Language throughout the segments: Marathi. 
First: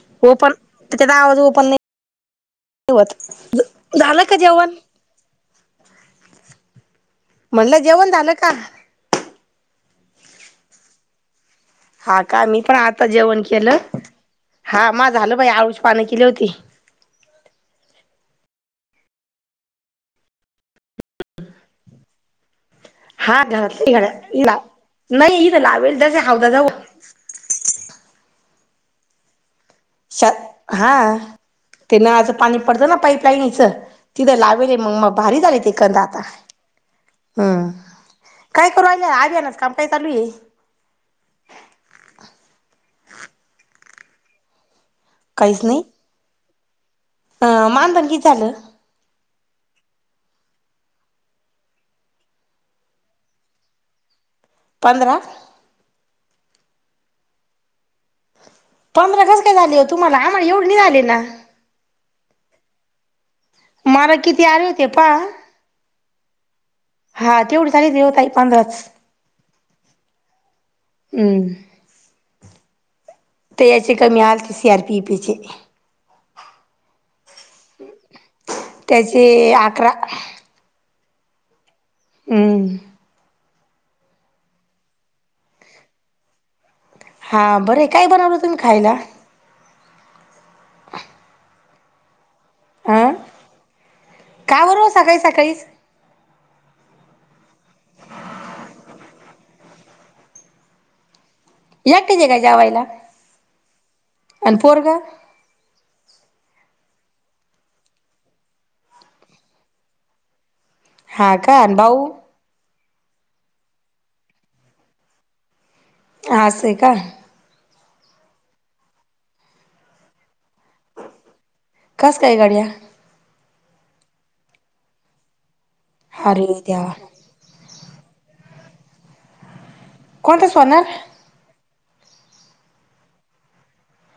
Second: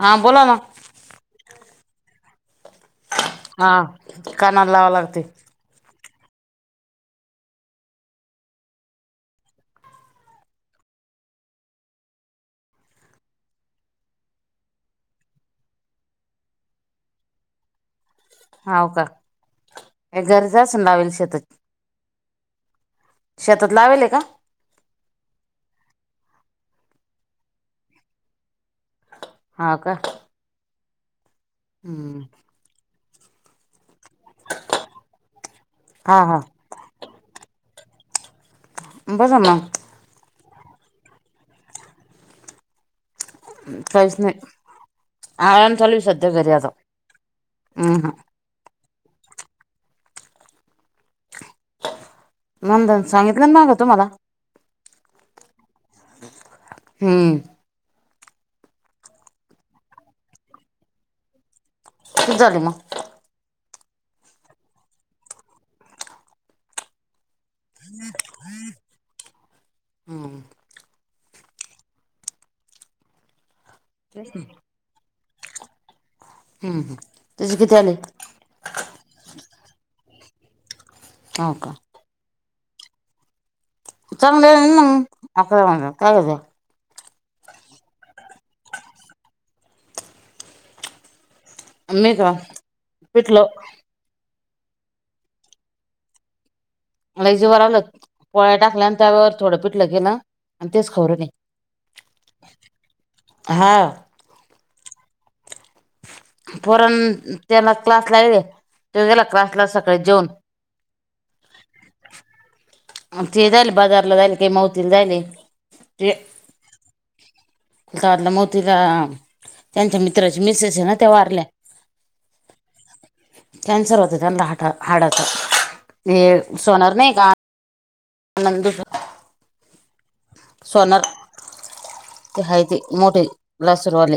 हा बोला ओपन ना. त्याच्यात आवाज ओपन नाही होत. हा झालं का कानाला जेवण? लावायला लागतंय. म्हणलं जेवण झालं का? हा का मी पण आता जेवण केलं. हा मा झालं बाई आळूची पाणं केली होती. हाव का. हे जरच लावेल शेतात. हा शेतात घरातल्या लावेल का घरात नाही इथं लावेल तसे हाऊता जवळ. हा का? हा ते हम्म नळाचं पाणी पडतं ना पाईपलाईनीचं. तिथं लावेले मग मग भारी झाले ते कंद हा आता. हा हम्म. काय करूयला बरं आया ना काम मग काही चालू आहे. काहीचं नाही. आराम चालू आहं सध्या घरी आता. ह्म मान हम्म हा भगी झाल का? मानधन सांगितलं माग तुम्हाला. पंधरा. हम. पंधरा कसं काय झाले हो तुम्हाला? आम्हाला एवढे नाही झाले ना. किती झालं मग? मला किती आले होते पाहा. हा तेवढेचं आलेओ ताई पंधराच. हम. हम्म. तर याची कमी आलती सी आर पी पी चे. हम्म हम तुझी कितीे आले? त्याचे अकरा हो का हमं चांगले आहं ना म [inaudible] काय करते. हां बरंय, काय बनवलं तुम्ही खायला? मी का, हा पिटलं का बर सकाळी, सकाळीच. लईचं [unintelligible] पोळ्या टाकल्या आणि त्या वर थोडं पिटलं केलं आणि तेच खाऊ राहिले. एकटाच आहे का जेवायला हा आणि पोरगं? पोरण त्याला क्लासला हाय व्हयं, तो गेला क्लासला सकाळी जेऊन. हां का आणं भाऊ? ते झाले बाजारला जायल, काही मावतीला जायलंय ते. असंय का. [unintelligible] मोतीराम त्यांच्या मित्राची मिसेस हे ना त्या वारल्या. कसं काय गड्या? कॅन्सर होत त्यांनला हा, हाडाच, हे अरे देवा सोनर नाही का नंदूच सोनार, हाय ती, मोठे लासूरवाले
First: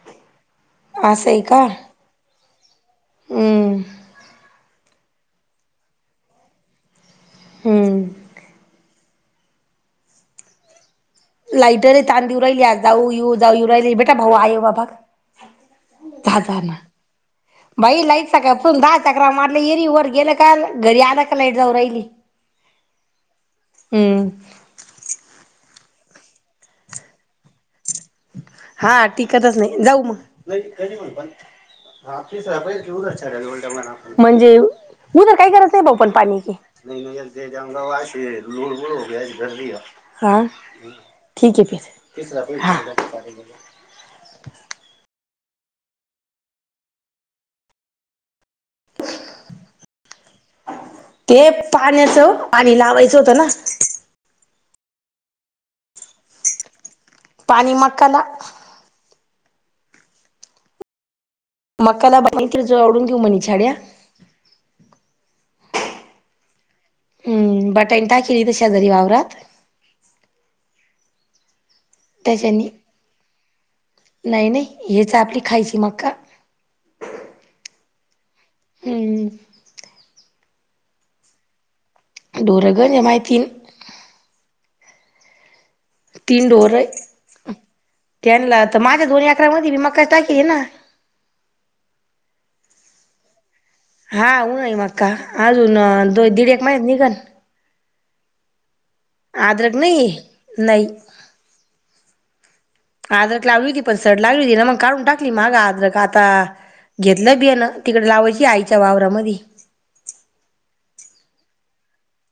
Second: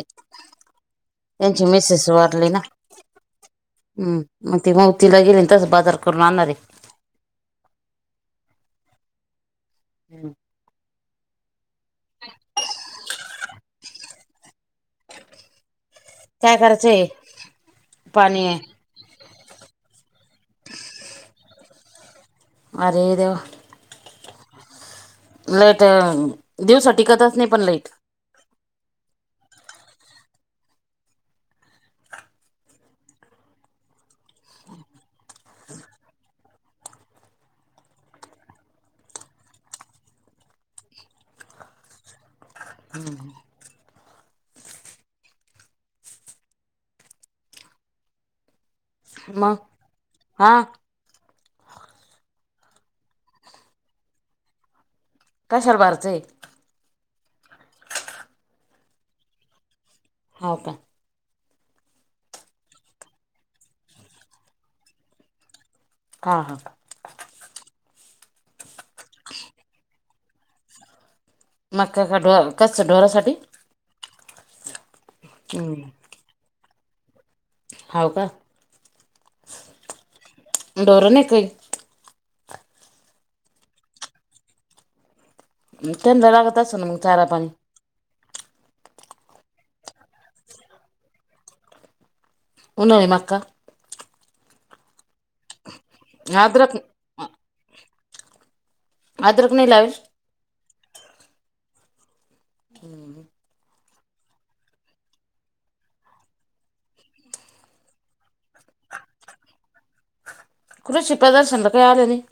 असं आहे का त्यांची मिसेस वारली ना. हम्म हम्म, म ते मवतीला गेले अन तसं बाजार करून आणणार हेय हम्म. [unintelligible] लाईटर ताण देऊ राहिले जाऊ -येऊ, जाऊ -येऊ राहिली बेटा, भाऊ, अयो, बाबा. झा, काय झा, ना करायचंय बाई लाईट पाणी सकाळपासून दा चकरा मारलं येरी वर गेलं कार, घरी आलं का लाईट जाऊ राहिली. अरे देवा. हम्म. लाईट, दिवसा टिकतच नाही पण लाईट. हा, टिकतच नाही जाऊ मग. म्हणजे व उधर काय करायचं हे भाऊ पण पाणी ते. ते जाऊ वा लूण, वूण होग गरदीय, हां ठीक हे फिर हा [inaudible] मग हा. ते पाण्याचं, पाणी लावायचं होतं ना. कशाला भारतंय? पाणी मकाला. होव का. मकाला बाही जो आवडून घेऊ छड्या. हा, हा. हम्म, बटानं टाशी इथं शेजारी वावरात. मक्याच्या डोर, त्याच्यानी कशाच्या डोरासाठी? नाही, नाही हेच आपली खायची मक्का. हाव का? हम्म [inaudible] ढोरं नाई कायी. ढोरं गंजय माहितीय त्यांना तीन लागत असेल ढोरंय. ना मग चारा पाणी त्यांन्ला त माझ्या दोन एकरा मदी मका टाकीलाय ना. उन्हाळी मक्का? हा उन्हाळी मक्का. अजून दोन दीड एक अद्रक मइन्यानं निघन. अद्रक नाही आद्रक लावेल नयी? नई. आद्रक लावली होती पण सड लागलीवती ना, मग काढून टाकली मागं आद्रक आताआ. घेतलं बीयानं. तिकडे लावायची आईच्या वावरामधी. कृषी पदर्शनला कायी आलं नाई.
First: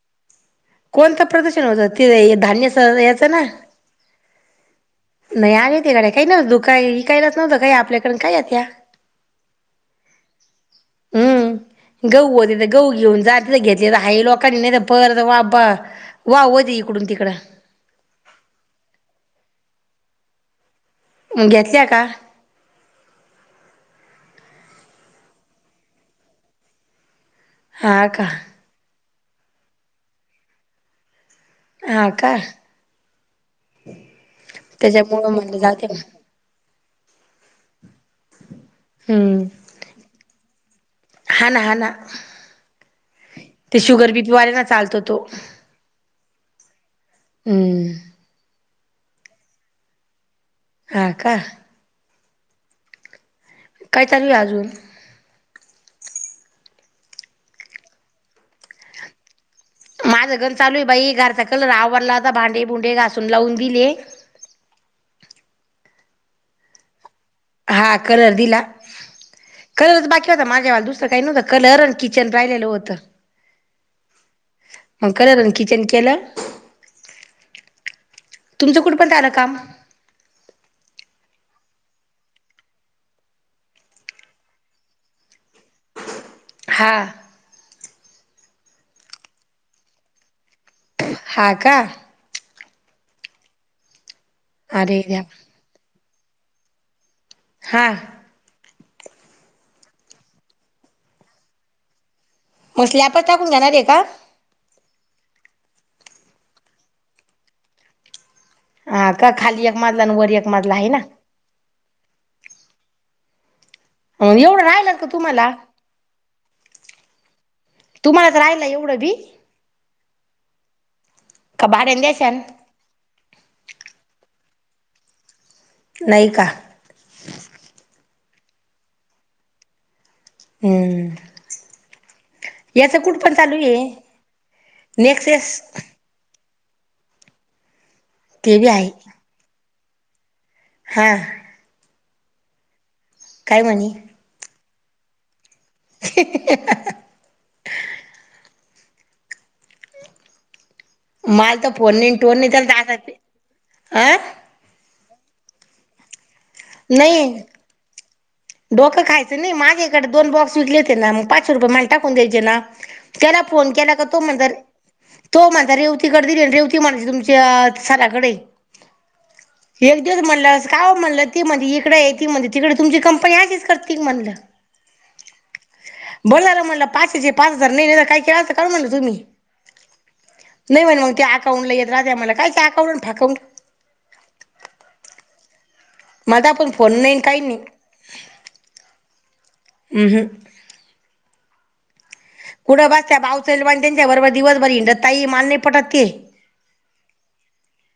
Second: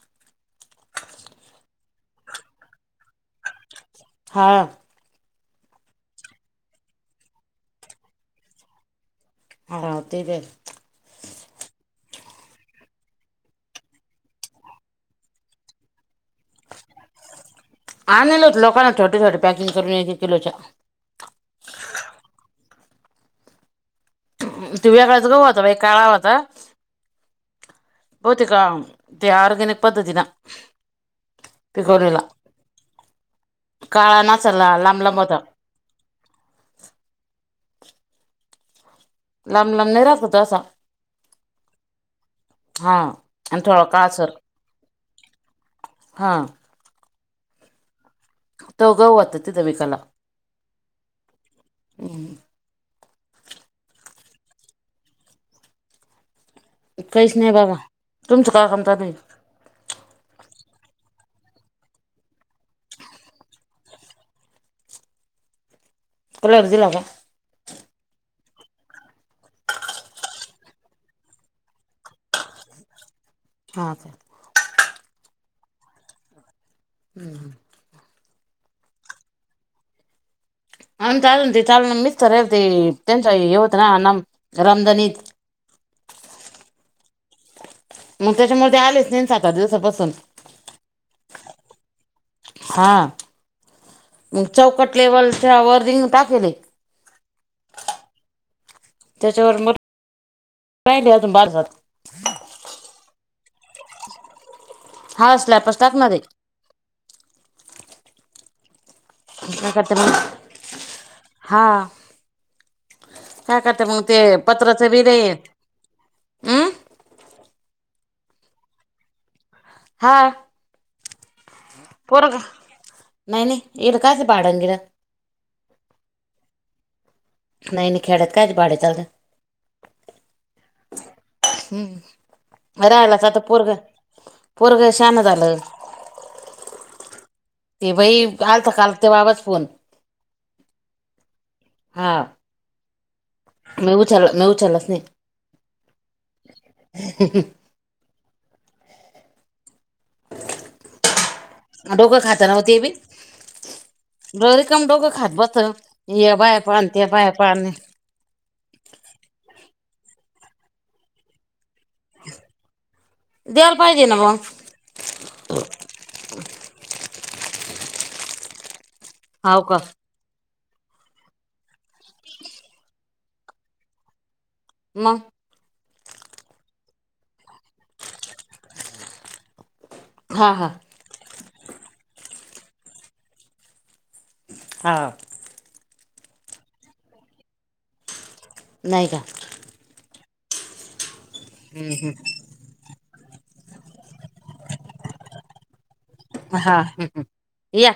कोणतं प्रदशण होतं? ते धान्य स याचं ना? हा. नाई आले ते गड्या, कायी नवतं दुका इकायलाच नवतं काई आपल्याकडं अन काय येत्या? आगा ते दे [inaudible] हम्म. गहू होतेथं, गहू घेऊन जात नाही घेतलं त हाये लोकाचे नायत परत वापा. वावदय इकडून तिकडं. आणेल होते लोकांना छोटं, छोटं पॅकिंग करून एक एक किलोच्या. घेतल्या का? त्यो वेगळाच गहू होता बाई काळा होता. हा का होतिका? त्या ऑरगॅनिक पद्दतीनं? हा पिकवणीला, का काळा नाचला लांब लांब होता. ते जा [unintelligible] ते म [inaudible] हम्म लांब लांब नाई ऱ्हातो तसा. हा ना हा ना हां. ते शुगर बिपीवल्यांना चालतो तो. हा हम्म. त्योव गऊ ओता तितं विकाला. हां का? काय चालू ए अजून? काहीच नायी बाबा. तुमचं काय काम चालूये? माझं गंज चालूये बाई, घरचा आवरला, आता भांडे भुंडे घासून लावून दिले. कलर दिला का? हां, कलर दिला. कलरच बाकी होता माझ्यावाला दुसरं काही नवतं. कलर आणि किचन राईलेलं होतं. हां का? मग कलर आणि किचन केलं हं हं. तुमचं कुटंपर्यंत आलं काम? आमचं अजून ते चालूये, मिस्तरे नं ते, त्यांचं हे, हे होतंते नम रमझान ईद. हां मंग त्याच्यामुळे ते आलेच नाइना सात-आठ दिवसापासून. हां का? हां, मंग चौकट अरे द्या लेवल च्या वर रिंग टाकेलय. हां त्याच्यावर मग [unintelligible] राहिली अजून [unintelligible] म स्लॅपच टाकून घेणारे का? हां स्लॅपच टाकणारे. हा का? खाली एक मजला आणि वर एक मजला हाय ना? हां, काय करते मग ते. एवढं पत्र्याचं राहिलं बी का लई तुम्हाला तुम्हालाच राहायला एवढं बी? हां. का भाड्यान द्याशान पोरगं? नाही नाही इड काच भाडन बीड. नाही का? नाही नाही. खेड्यात काचे भाडे चालत्या. हम्म. हम्म. याच कुठ राहायलाच पण आता चालू पोरगं, आहे पोरगं शहाणं नेक्सेस झालं. ते बाई ते बी आलतं आहे काल त्या बाबाचं फोन. हां. हां. काय म्हणी? चला म्या उचलाच नाही. [inaudible] [inaudible] मलात फोन नाहीन डोकं टोन खातं ना हो नाही. आं? रिकम डोकं खात बसतं. या बाया पान. त्या बाया नाही पान. डोकं खायचं नाही. माझ्याकडे दोन बॉक्स विकले होते ना. मग पाचशे रुपये मान टाकून द्यायचे ना. त्याला फोन द्यायला केला का पाहिजे ना तो मग म्हणता अरे तो म्हणता रेवतीकडे दिलेन. रेवती म्हणते तुमच्या सधाकडय. हाव का? तेच म्हणलं. का ओ म्हणलं ती म्हणती इकडेय. ती म्हणती तिकडय. तुमची कंपनी अशीच करते का म्हणलं? म? बोलणार म्हणला. पाचशेचे पाच हजार नाही दीले काय केल अस काय म्हणलं तुम्ही? हा हा नाही म्हणे मग ते अकाउंटला येत राहता. म्हणल कायच अकाउंट फाकावूउंट. हा. मला तेवा पहून फोन नाहीन काही नाही. नाय का? अम्म हम्म. हम्म हम्म. कुठं बसत्या बावचळेल वानी त्यांच्या बरोबर दिवसभरी हिंडत ताई. माल नाही पटत ते. हा हम्म हम्म. या.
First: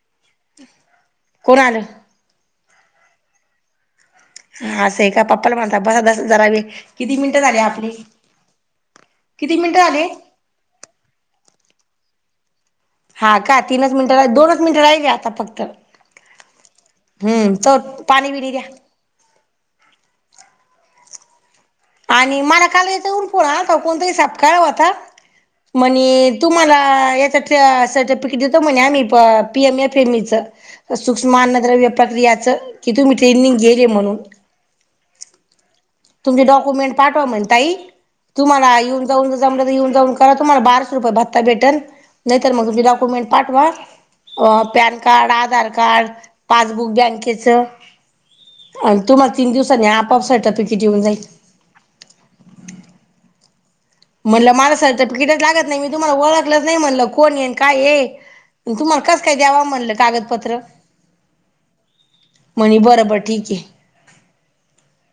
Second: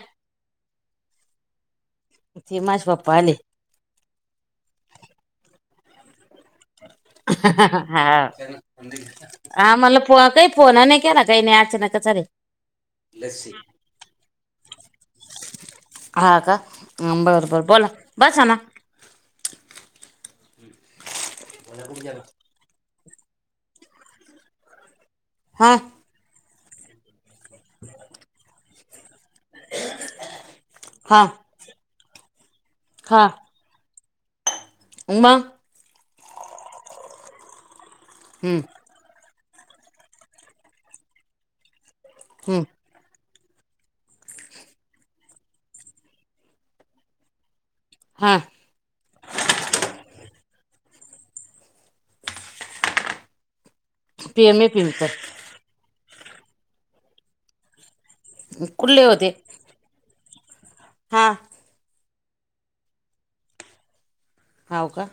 कोण आलं? ती माझे पप्पा आलेय. हा असाय का? पप्पाला म्हणा आता बासा दस जारा वेळ. किती मिनिटं झाले आपले हा किती आ मिनिटं मला झाले पहा काही फोनं नाही केला त्यांयनी. अचानकच आले ते. हा का? तीनच मिनिट रा दोनच मिनिटं राहिले आता फक्त. हा का बर हम्म, बर बोला च पाणी बसा बीणी ना द्या. आणि मला काल याच्याहून फोन आलता. कोणतरी सपकाळ होता. हा म्हणी तुम्हाला याच्यात सर्टिफिकेट देतो. म्हणे आम्ही. P M F M E च. हा सूक्ष्मअन्नद्रव्य प्रक्रियाच. की तुम्ही हा ट्रेननींग गेले म्हणून. मग. तुमचे डॉक्युमेंट पाठवा म्हणताई, हम्म तुम्हाला येऊन येऊन-जाऊ जमलं तर येऊन-जाऊन करा तुम्हाला बाराशे रुपये भत्ता भेटन, नाही तर हम्म मग तुमचे डॉक्युमेंट पाठवा PAN card, Aadhaar card, passbook बँकेचं. हां. आणि तुम्हाला तीन दिवसाांनी आपआप सर्टिफिकेट येऊन जाईल. म्हणलं पिम मला पिम तर सर्टिफिकेटच लागत नाही, मी तुम्हाला ओळखलंच नाही म्हणलं कोण हे, न काय हे. तुम्हाला कुठले कस काय द्यावा म्हणलं कागदपत्र. हां. म्हणे बरं-बरं ठीक आहे. हाव का.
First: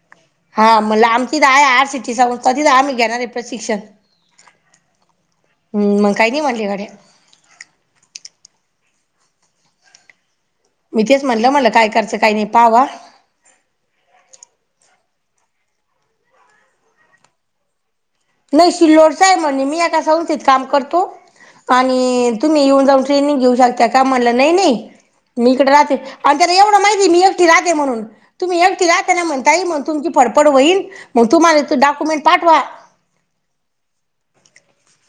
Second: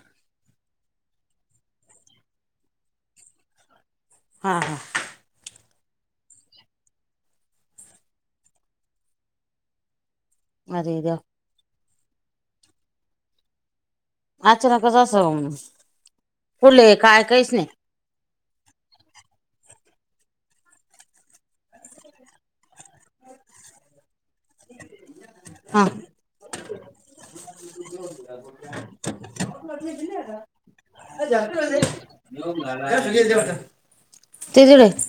हा म्हणल आमचीच आहे, आर सिटी संस्था तिथं आम्ही घेणार आहे प्रशिक्षण. हा, हा. हम्म, मला काही नाही म्हणली गड्या. अरे मी देव तेच म्हणलं मला काय करायच काय नाही पावा. अचानकच अस कोले आहे काय काहीच नाही. नाही शिल्लोडचा आहे म्हणे, मी आता संस्थेत काम करतो. आणि तुम्ही येऊन-जाऊन ट्रेनिंग घेऊ शकता, का म्हणलं नाही नाही. मी इकडे हा राहते, आणि त्याला एवढं माहिती हे मी एकटी राहते म्हणून. तुम्ही एकटी राहता ना ताई, तिला त्यांना म्हणता ये मग तुमची फडफड होईन, मग तुम्हाला ते डॉक्युमेंट पाठवा. त जडे [unintelligible]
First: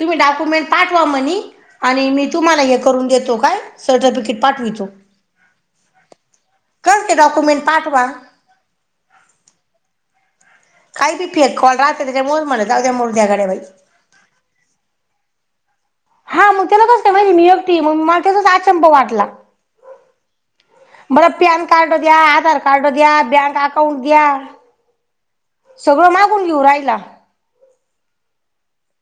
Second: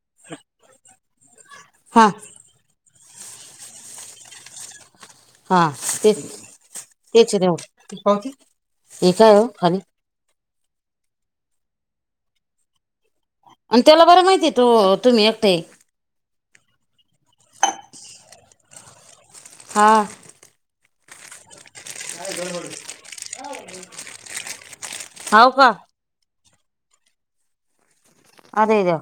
तुम्ही डॉक्युमेंट पाठवा म्हणे, हा आणि मी तुम्हाला हे करून देतो काय, सर्टिफिकेट पाठवितो. हा तेच-तेच कस ते तेच डॉक्युमेंट पाठवा. हे काय हो खाली. काही बी फेक कॉल राहते, त्याच्यामुळेच म्हणत असेल मो म्ह म मुर् द्याडेई. आणि त्याला बरं माहितीये आहे तो तुम्ही एकटे आहे. हा मग त्याला कसं काय माहिती मी एकटी आहे म्हणून, मला त्याचाच आचंबा वाटला. हां. बरं पॅनकार्ड द्या, आधार कार्ड द्या, बँक अकाउंट द्या. हाव का. सगळं मागून घेऊन राहिला. अरे देवा.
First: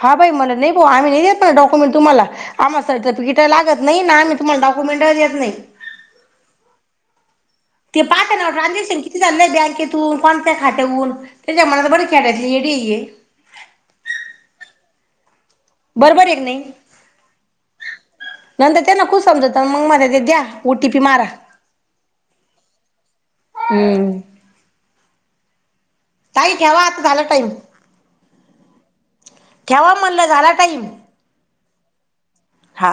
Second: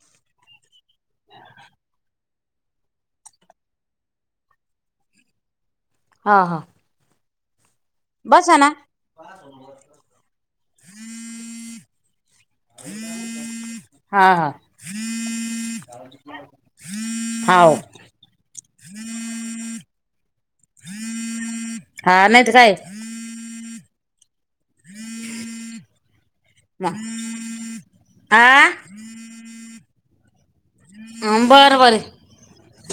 हां बाई मला नाही बुवा, आम्ही नाही देत डॉक्युमेंट तुम्हाला. आम्हाला सर्टिफिकेट लागत नाही, ना आम्ही तुम्हाला डॉक्युमेंटही देत नाही. हा, हा. ते पाच ना ट्रान्झॅक्शन किती झालं आहे, बँकेतून कोणत्या खात्याहून. त्याच्या मनात बर खेड्याेतली येडी आहे. हा. बरोबर आहे का नाही. हाव नंतर त्यांना काय समजतं, मग म्हणलं द्या ओटीपी मारा. हा नाहीतर काय. हम्म. ताई ठेवा आता झाला टाईम. हां. ठेवा म्हणलं झाला टाईम. हं बर बर हा